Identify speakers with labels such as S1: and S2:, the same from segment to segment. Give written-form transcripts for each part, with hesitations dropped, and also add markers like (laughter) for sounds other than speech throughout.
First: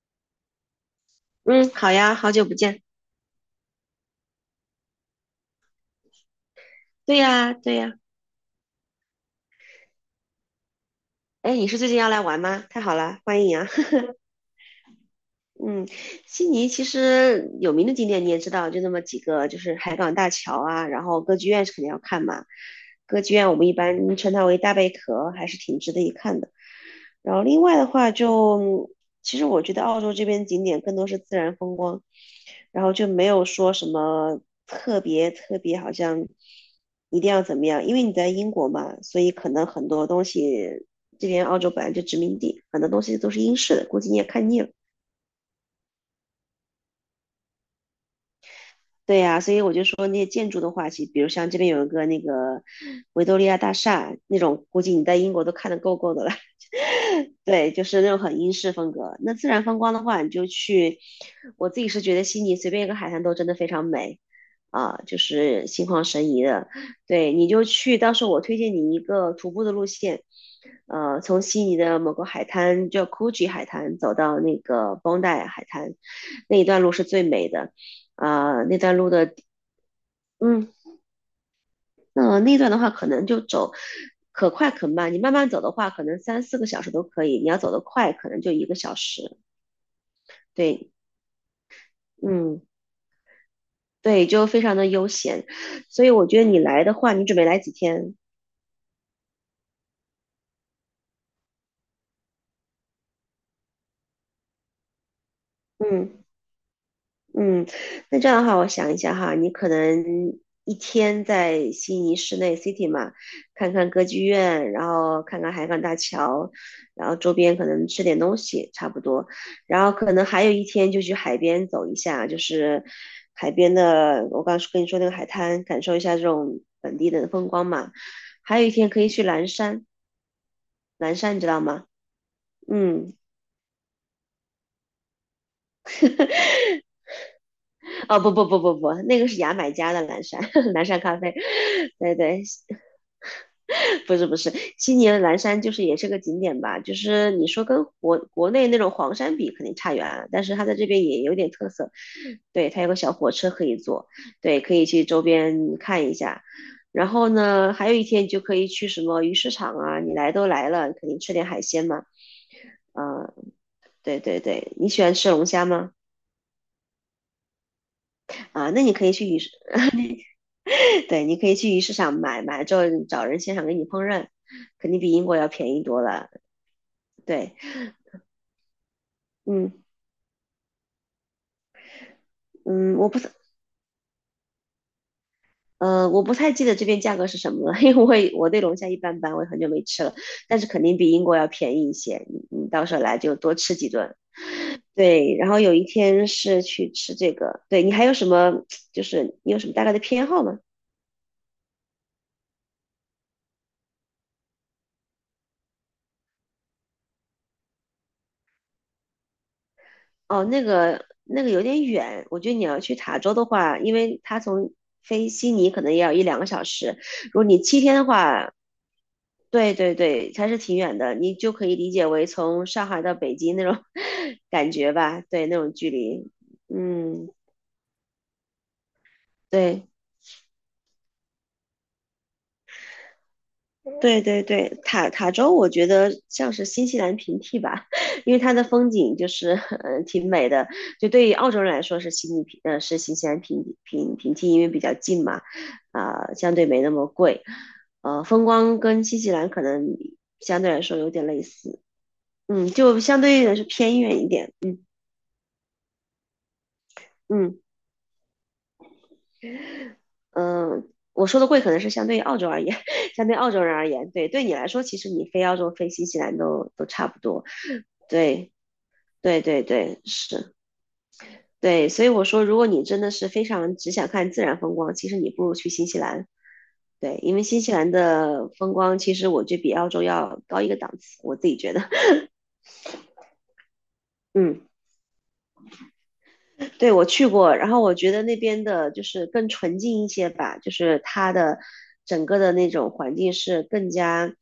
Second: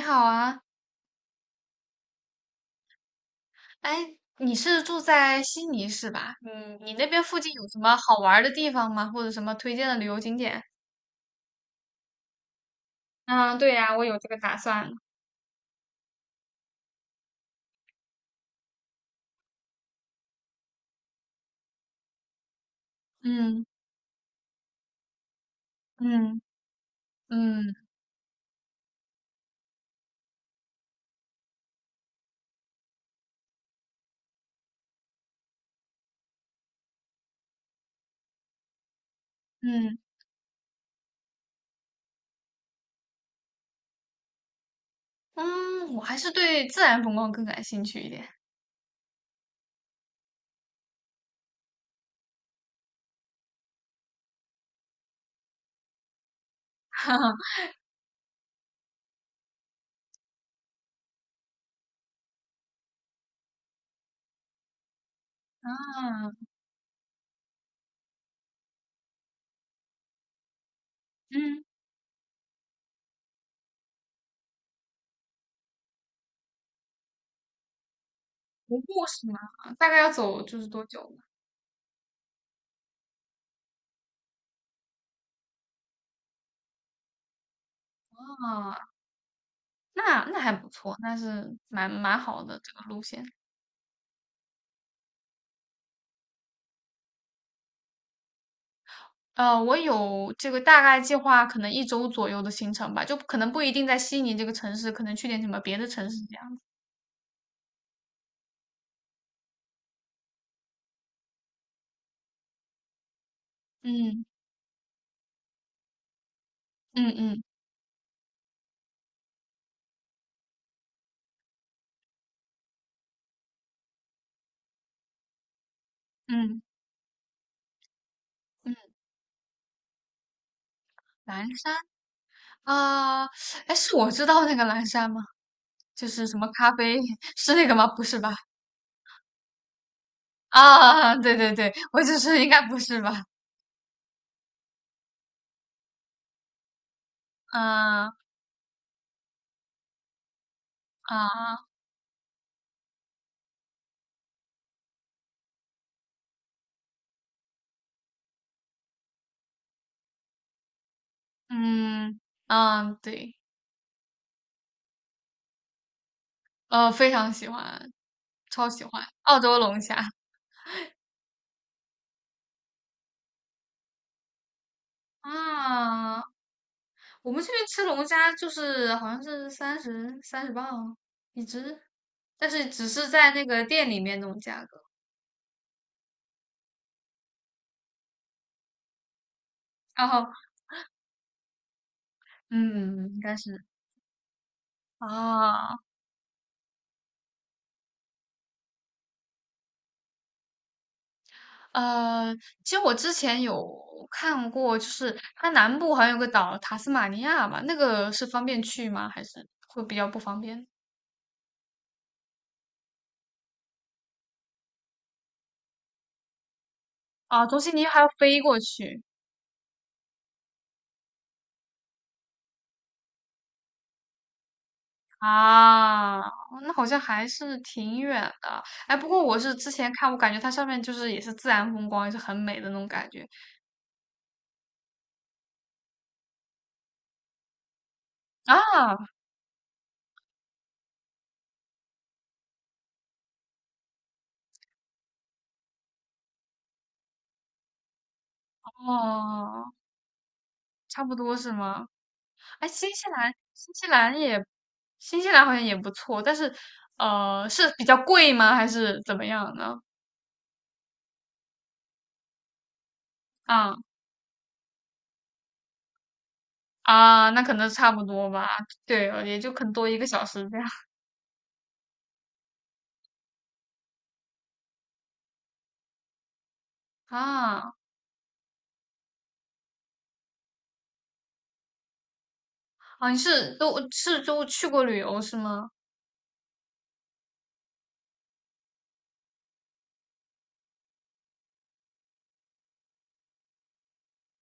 S1: 你好啊。
S2: 嗯，好呀，好久不见。
S1: 哎，你是住在悉尼是吧？嗯，你那
S2: 对
S1: 边附近
S2: 呀，
S1: 有
S2: 对
S1: 什
S2: 呀。
S1: 么好玩儿的地方吗？或者什么推荐的旅游景点？
S2: 哎，你是最近要来玩吗？太好了，欢迎
S1: 嗯，
S2: 啊。
S1: 对呀，
S2: (laughs)
S1: 我有这个打算。
S2: 嗯，悉尼其实有名的景点你也知道，就那么几个，就是海港大桥啊，然后歌剧院是肯定要看嘛。歌剧院我
S1: 嗯
S2: 们一般称它为大贝壳，还是挺值得一
S1: 嗯
S2: 看的。然后另
S1: 嗯
S2: 外的话就，其实我觉得澳洲这边景点更多是自然风光，然后就没有说什么特别特别，好像一定要怎么样，因为你在英国嘛，所以可能很
S1: 嗯
S2: 多东西，这边澳洲本来就殖民地，很多东西都是英式的，估计你也看腻了。
S1: 嗯。我还是对自然风光更感兴趣一点。(laughs)
S2: 对呀，所以我就说那些建筑的话，其实比如像这边有一个那个维多利亚大厦那种，估计你在英国都看得够够的了。
S1: 哈哈。
S2: (laughs) 对，就是那种很英式风格。那自然风光的话，你就去，我自己是觉得悉尼随便一个海滩都真的非常美啊，就是心旷神
S1: 啊。
S2: 怡的。对，你就去，到时候我推荐你一个徒步的路线，从悉
S1: 嗯，
S2: 尼的某个海滩叫 Coogee 海滩走到那个 Bondi 海滩，那一段路是最美的，啊，那
S1: 徒步
S2: 段路
S1: 是
S2: 的，
S1: 吗？大概要走就是
S2: 嗯，
S1: 多久呢？
S2: 那段的话，可能就走可快可慢。你慢慢走的话，可能三四个小时都可以；你要走得快，可能就一个
S1: 啊，
S2: 小时。
S1: 那还不
S2: 对，
S1: 错，那是蛮好的
S2: 嗯，
S1: 这个路线。
S2: 对，就非常的悠闲。所以我觉得你来的话，你准备来几天？
S1: 我有这个大概计划，可能一周左右的行程吧，就可能不一定在悉尼这个城市，可能去点什么别的城
S2: 嗯。
S1: 市这样。
S2: 嗯，那这样的话，我想一下哈，你可能一天在悉尼市内 City 嘛，看看歌
S1: 嗯
S2: 剧院，然后看看海港大桥，
S1: 嗯
S2: 然后周
S1: 嗯
S2: 边可能吃点东西，差不多。然后可能还有一天就去海边走一下，就是海边的，我刚跟你说那个海滩，感受一下这
S1: 嗯
S2: 种本地的风光嘛。还有一
S1: 嗯。
S2: 天可以去蓝山，蓝山你
S1: 蓝
S2: 知道
S1: 山
S2: 吗？嗯，
S1: 啊。哎，是我知道那个蓝山吗？就是什么咖啡，(laughs) 是那个吗？不是
S2: 哦不
S1: 吧？
S2: 不不不不，那个是牙买加的蓝山，(laughs) 蓝山
S1: 啊，
S2: 咖啡，
S1: 对对对，
S2: (laughs)
S1: 我
S2: 对
S1: 只是
S2: 对，
S1: 应该不是吧？
S2: (laughs) 不是不是，悉尼的蓝山就是也是个景点吧，就是你说跟国
S1: 嗯。
S2: 国内那种黄山比肯定差远了，但是它在这边也有点特
S1: 啊。
S2: 色，对，它有个小火车可以坐，对，可以去周边看一下。然后呢，还有一天就可以去什么鱼市场啊，你来都来了，肯定吃点海鲜嘛。
S1: 嗯嗯。
S2: 啊，
S1: 对。
S2: 对对对，你喜欢吃龙虾吗？
S1: 非常喜欢，超
S2: 啊，那
S1: 喜
S2: 你
S1: 欢
S2: 可以去鱼
S1: 澳
S2: 市，
S1: 洲龙虾。
S2: (laughs) 对，你可以去鱼市场买，买了之后找人现场给你烹饪，肯定比英国要便宜多
S1: 啊，
S2: 了。
S1: 我们这
S2: 对，
S1: 边吃龙虾就是好像是
S2: 嗯
S1: 三十磅一只，但是只
S2: 嗯，
S1: 是
S2: 我不
S1: 在
S2: 是
S1: 那个店里面那种价格。
S2: 我不太记得这边价格是什么了，因为我对龙虾一般般，我也很久没吃
S1: 然
S2: 了，
S1: 后，
S2: 但是肯定比英国要便宜一些。你到时候
S1: 嗯，
S2: 来
S1: 应
S2: 就
S1: 该
S2: 多
S1: 是。
S2: 吃几顿。对，然后有
S1: 啊。
S2: 一天是去吃这个。对你还有什么？就是你有什么大概的偏好吗？
S1: 呃，其实我之前有看过，就是它南部好像有个岛塔斯马尼亚吧，那个是方便去吗？还是会比较不方
S2: 哦，那
S1: 便？
S2: 个那个有点远，我觉得你要去塔州的话，因为它从飞悉尼可能也要1、2个小时，如果
S1: 啊，从
S2: 你
S1: 悉
S2: 七
S1: 尼
S2: 天
S1: 还
S2: 的
S1: 要飞
S2: 话，
S1: 过去。
S2: 对对对，还是挺远的，你就可以理解为从上海到北京那种 (laughs) 感觉吧，对，那种距
S1: 啊，哦
S2: 离。
S1: 那好像还
S2: 嗯，
S1: 是挺远的。哎，不过我是之
S2: 对
S1: 前看，我感觉它上面就是也是自然风光，也是很美的那种感觉
S2: 对对对，塔州我觉得像是新西兰平替吧，(laughs) 因为它的风
S1: 啊。
S2: 景就是 (laughs) 挺美的，就对于澳洲人来说是悉尼平是新西兰平替，因为比较近嘛，啊，相对没那么贵，风光跟新西兰
S1: 哦，
S2: 可能相对来说
S1: 差
S2: 有
S1: 不
S2: 点
S1: 多
S2: 类
S1: 是
S2: 似，
S1: 吗？哎，
S2: 就相对来说偏远一点，
S1: 新西兰好像也不错，但是
S2: 嗯。
S1: 是比较贵吗？还是怎么样呢？
S2: 嗯，我说的贵可能是相对于澳洲而言，(laughs) 相对澳洲人
S1: 啊。
S2: 而言，对，对你来说，其实你飞澳洲、飞新西兰都差不
S1: 啊，那
S2: 多。
S1: 可能差不多吧。
S2: 对，
S1: 对，也
S2: 对，
S1: 就
S2: 对，
S1: 可能多一
S2: 对，
S1: 个小时
S2: 是，
S1: 这样。
S2: 对，所以我说，如果你真的是非常只想看自然风光，其实你不如去新西兰。对，因为新西
S1: 啊。
S2: 兰的风光其实我觉得比澳洲要高一个档次，我自己觉得。(laughs)
S1: 啊，你是都是都
S2: 嗯。
S1: 去过旅游是吗？
S2: 对，我去过，然后我觉得那边的就是更纯净一些吧，就是它的整个的那种环境是更加，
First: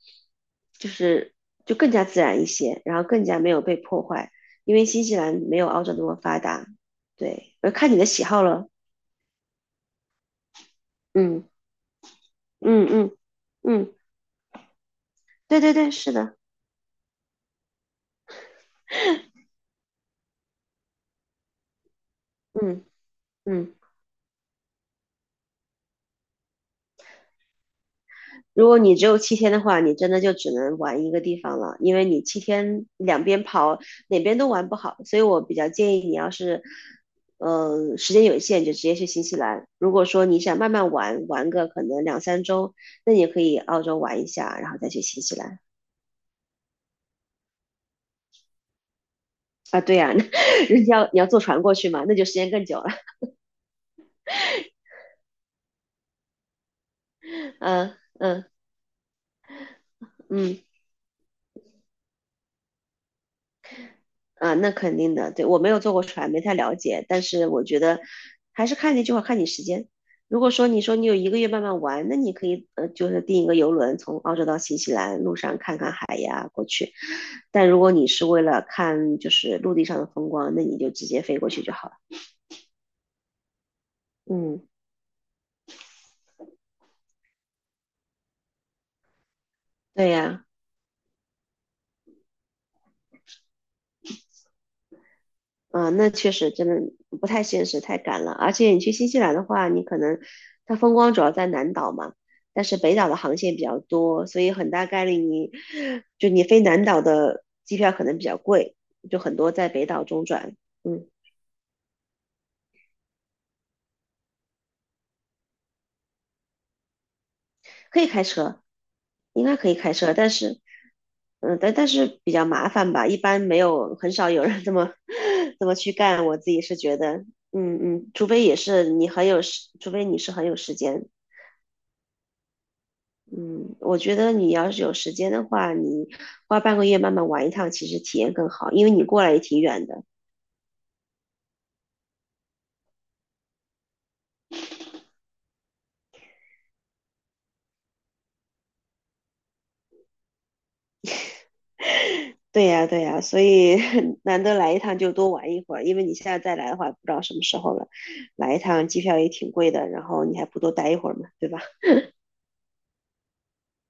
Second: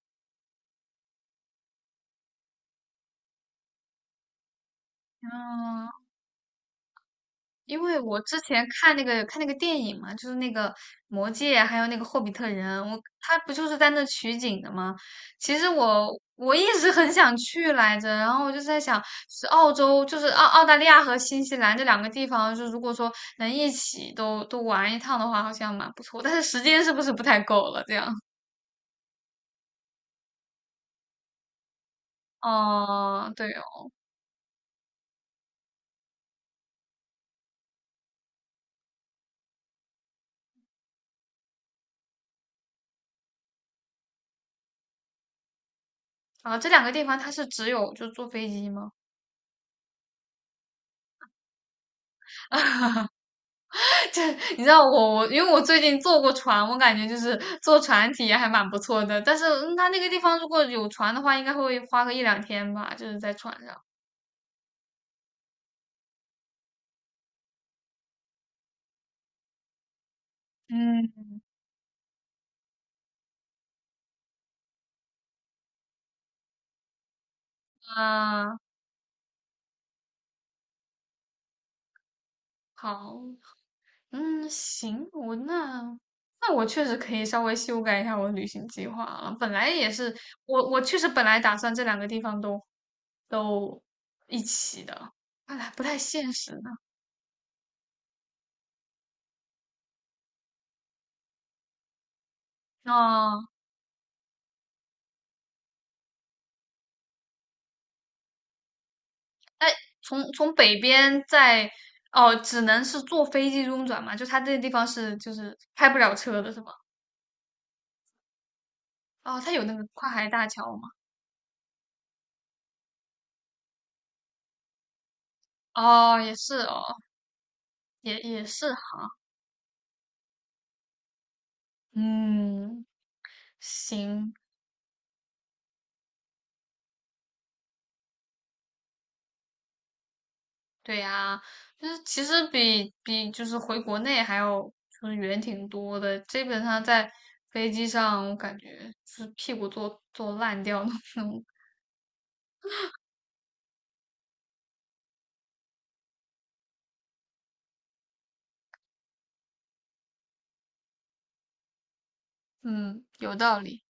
S2: 就是更加自然一些，然后更加没有被破坏，因为新西兰没有澳洲
S1: 嗯。
S2: 那么发达。对，我
S1: 因
S2: 看你
S1: 为
S2: 的
S1: 我
S2: 喜
S1: 之
S2: 好
S1: 前
S2: 了，
S1: 看那个电影嘛，就是那个《魔
S2: 嗯
S1: 戒》啊，还有那个《霍比特人》，
S2: 嗯
S1: 我
S2: 嗯
S1: 他不就是在
S2: 嗯，
S1: 那取景的吗？其
S2: 对
S1: 实
S2: 对对，
S1: 我
S2: 是的，
S1: 我一直很想去来着，然后我就在想，是澳洲，就是澳大利亚和新西兰这两个地方，就如
S2: 嗯
S1: 果说能一
S2: 嗯。
S1: 起都玩一趟的话，好像蛮不错。但是时间是不是不太够了？这样，
S2: 如果你只有七天的话，你真的就只能玩一个地方了，因为你七天两
S1: 哦、
S2: 边
S1: 对哦。
S2: 跑，哪边都玩不好。所以我比较建议你，要是，时间有限，就直接去新西兰。如果说你想慢慢玩，玩个可能2、3周，那你可以澳洲玩一下，然后再去新西兰。
S1: 啊，这两个地方它是只有就坐飞机吗？
S2: 啊，对呀，(laughs) 人家要你要坐船过去嘛，那就时间更久了。
S1: 你知道我因为我最近坐过船，我感觉就是坐
S2: 嗯
S1: 船体验还
S2: 嗯
S1: 蛮不错的。但是嗯它那个地方如
S2: 嗯。
S1: 果有船的话，应该会花个一两天吧，就是在船上。
S2: 啊，那肯定的，对，我没有坐过船，没太了解，但是我觉得还是看那句话，看你时间。如果说你说你
S1: 嗯。
S2: 有1个月慢慢玩，那你可以就是订一个游轮从澳洲到新西兰，路上看看海呀过去。但如果你是为
S1: 啊。
S2: 了看就是陆地上的风光，那你就直接飞过去就好了。
S1: 好。嗯，
S2: 嗯，
S1: 行，我那那我确实可以稍微修改一下我的旅行计划了。本来也
S2: 对
S1: 是，
S2: 呀，
S1: 我确实本来打算这两个地方都一起的，看来不太
S2: 嗯，那
S1: 现
S2: 确实
S1: 实
S2: 真
S1: 呢。
S2: 的不太现实，太赶了。而且你去新西兰的话，你可能它风光主要在南岛嘛，但是北岛的航
S1: 哦。
S2: 线比较多，所以很大概率你飞南岛的机票可能比较贵，就很多
S1: 那
S2: 在北岛中
S1: 从
S2: 转。
S1: 北
S2: 嗯，
S1: 边在哦，只能是坐飞机中转嘛？就它这个地方是就是开不了车的是吗？
S2: 可以开车，
S1: 哦，
S2: 应
S1: 它
S2: 该
S1: 有
S2: 可
S1: 那
S2: 以
S1: 个
S2: 开
S1: 跨
S2: 车，
S1: 海
S2: 但
S1: 大
S2: 是
S1: 桥吗？
S2: 嗯，但但是比较麻烦吧，一般没有很少有人这么 (laughs) 这么去
S1: 哦，
S2: 干。
S1: 也
S2: 我自
S1: 是
S2: 己是觉
S1: 哦。
S2: 得，
S1: 也
S2: 除非
S1: 也
S2: 也
S1: 是
S2: 是
S1: 哈。
S2: 你很有时，除非你是很有时间。
S1: 嗯，
S2: 嗯，我觉得
S1: 行。
S2: 你要是有时间的话，你花半个月慢慢玩一趟，其实体验更好，因为你过来也挺远的。
S1: 对呀，就是其实比就是回国内还要就是远挺多的，基本上在飞机上我感觉是屁股坐烂掉的那种。
S2: 对呀，对呀，所以 (laughs) 难得来一趟就多玩一会儿，因为你现在再来的话，不知道什么时候了。来一趟机票也挺贵的，然后你还不多待一会儿嘛，对吧？
S1: 嗯，有道理，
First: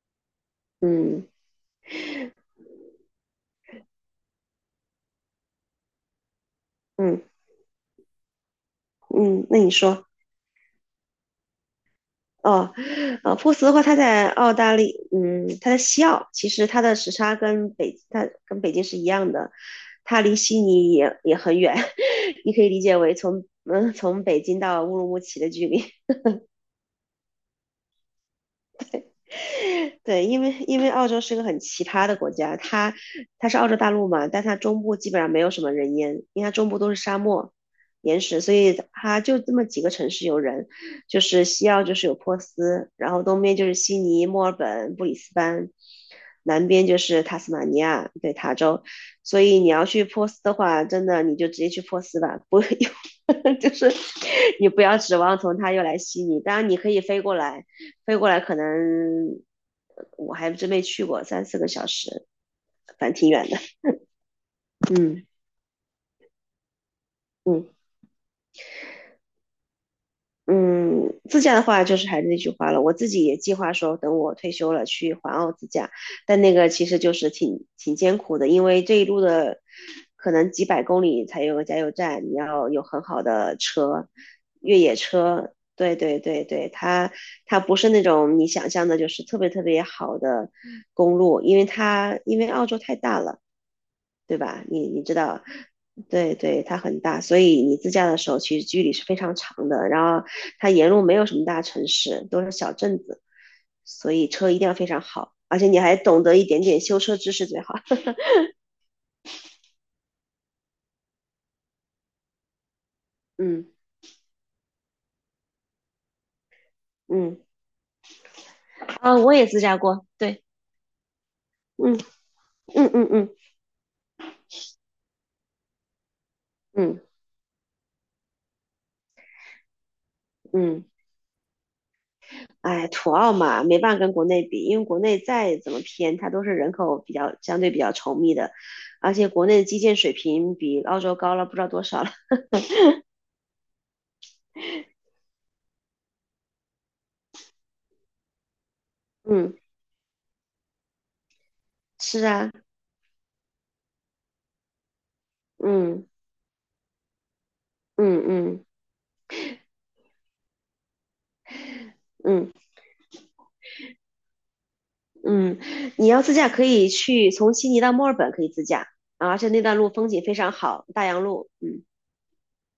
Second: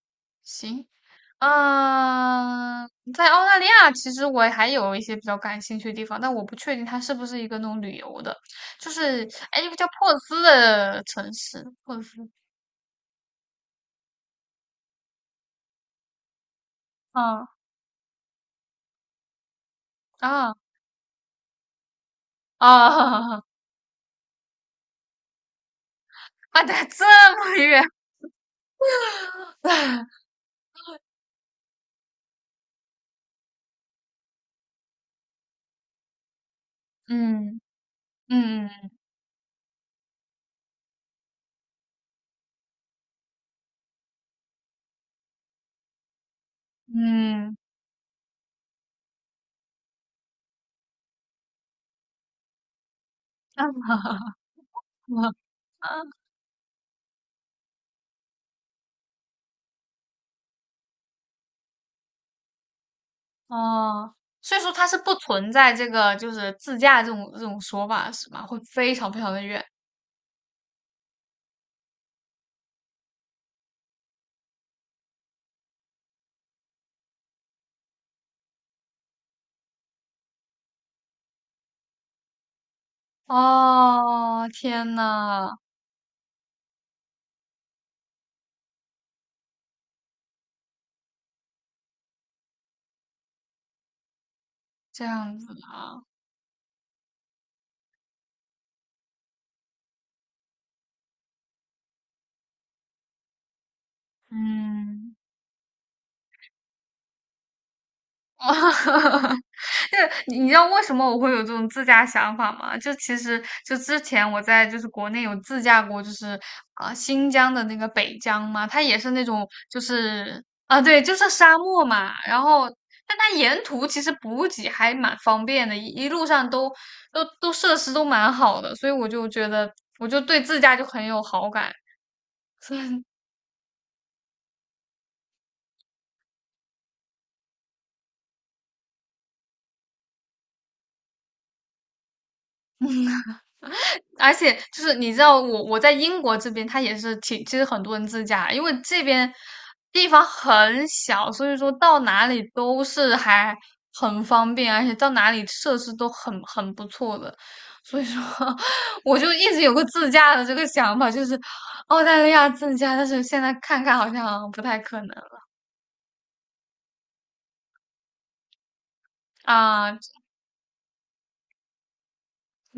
S1: 行。
S2: 嗯
S1: 嗯，在澳大利亚，其实我还有一些比较感兴趣的地方，但我不确定它是
S2: 嗯
S1: 不是一个那种旅游的，就是
S2: 嗯，那
S1: 哎，一
S2: 你
S1: 个叫
S2: 说。
S1: 珀斯的城市，珀斯。
S2: 哦，珀斯的话，它在澳大利，它在西澳，其实它的时差
S1: 啊
S2: 跟北，它跟北京是一样的，它离
S1: 啊
S2: 悉尼也很远，(laughs) 你可以理解为
S1: 啊
S2: 从，
S1: (laughs)
S2: 从北京到乌鲁木齐的距离。
S1: 啊，对，这么远。
S2: (laughs) 对，因为澳洲是个很奇葩的国家，它是澳洲大陆嘛，但它中部基本上没有什么人烟，因为它中部都是沙漠、
S1: 嗯
S2: 岩石，所
S1: 嗯
S2: 以它就这么几个城市有人，就是西澳就是有珀斯，然后东边就是悉尼、墨尔本、布里斯班，南边就是塔斯
S1: 嗯。
S2: 马尼亚，对，塔州，所以你要去珀斯的话，真的你就直接去珀斯吧，不 (laughs) 就是你
S1: 啊
S2: 不要指
S1: (laughs)
S2: 望从它又来悉尼，当然你可以飞过来。飞过来可能我还真没去过，三四个小时，反正挺远的。
S1: 哦，所以说它是不
S2: 嗯
S1: 存在这个就是自驾这种
S2: 嗯
S1: 说法是吗？会非常非常的远。
S2: 嗯，自驾的话就是还是那句话了，我自己也计划说等我退休了去环澳自驾，但那个其实就是挺挺艰苦的，因为这一路的可能几百公里才有个加油站，你要有很好的车，
S1: 哦，
S2: 越
S1: 天
S2: 野车。
S1: 呐。
S2: 对对对对，它不是那种你想象的，就是特别特别好的公路，因为澳洲太大了，对吧？你
S1: 这
S2: 知
S1: 样
S2: 道，
S1: 子啊。
S2: 对对，它很大，所以你自驾的时候其实距离是非常长的。然后它沿路没有什么大城市，都是小镇子，所以车一定要非常
S1: 嗯，
S2: 好，而且你还懂得一点点修车知识最好。(laughs)
S1: (laughs) 那你知道为什么我会有这种自驾想法吗？就其实
S2: 嗯
S1: 就之前我在就是国内有自驾过，就是啊、新
S2: 嗯，
S1: 疆的那个北疆嘛，它也是
S2: 啊，
S1: 那
S2: 我
S1: 种
S2: 也自驾
S1: 就
S2: 过，
S1: 是
S2: 对，
S1: 啊、对，就是沙漠
S2: 嗯
S1: 嘛。然后
S2: 嗯嗯
S1: 但它
S2: 嗯
S1: 沿途其实补给还蛮方便的，一路上都
S2: 嗯
S1: 都都设施都蛮好的，所以我就觉得我就对自驾就
S2: 嗯，
S1: 很有好感。
S2: 哎，
S1: (laughs)
S2: 土澳嘛，没办法跟国内比，因为国内再怎么偏，它都是人口比较相对比较稠密的，而且国内的基建水平比澳洲高了不知道多少了。
S1: 而且就是你知道我在英国这边，它也是挺，其实很多人自驾，因为
S2: (laughs)
S1: 这边
S2: 嗯，
S1: 地方很小，所以说到
S2: 是
S1: 哪里
S2: 啊。
S1: 都是还很方便，而且到哪里设施
S2: 嗯
S1: 都很不错的。所以
S2: 嗯
S1: 说，
S2: 嗯
S1: (laughs) 我就一直有个自驾的这个想法，就是澳大利亚
S2: 嗯
S1: 自驾，但是现在看看好像不太可能
S2: 嗯，你要自驾可以去从悉尼到墨尔本可以自驾，啊而且那段路
S1: 啊。
S2: 风景非常好，大洋路，嗯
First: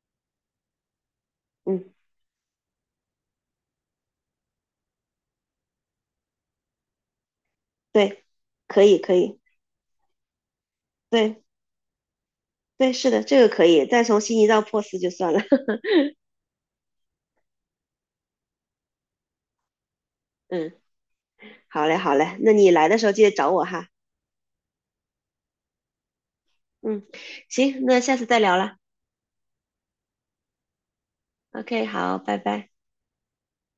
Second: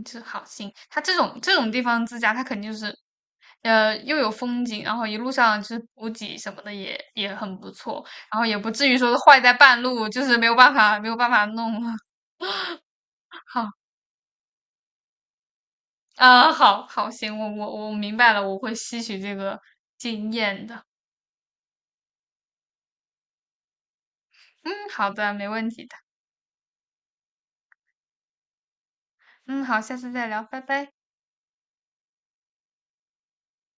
S1: 就是好心，它这种地
S2: 嗯，
S1: 方自驾，它肯定就是，又有风景，然后一路上就是补给什么的也很不错，
S2: 对，
S1: 然后也不
S2: 可
S1: 至于
S2: 以
S1: 说
S2: 可
S1: 是
S2: 以，
S1: 坏在半路，就是没有办法没有办
S2: 对
S1: 法弄了。
S2: 对，是的，这个
S1: (laughs)
S2: 可
S1: 好，
S2: 以，再从悉尼到珀斯就算了，(laughs)
S1: 好行，我明白了，我会吸取这个经验
S2: 嗯，
S1: 的。
S2: 好嘞好嘞，那你来的时候记得找我哈，
S1: 嗯，好的，没问题的。
S2: 嗯，行，那下次再聊了
S1: 嗯，好，下次再聊，拜拜。
S2: ，OK，好，拜拜。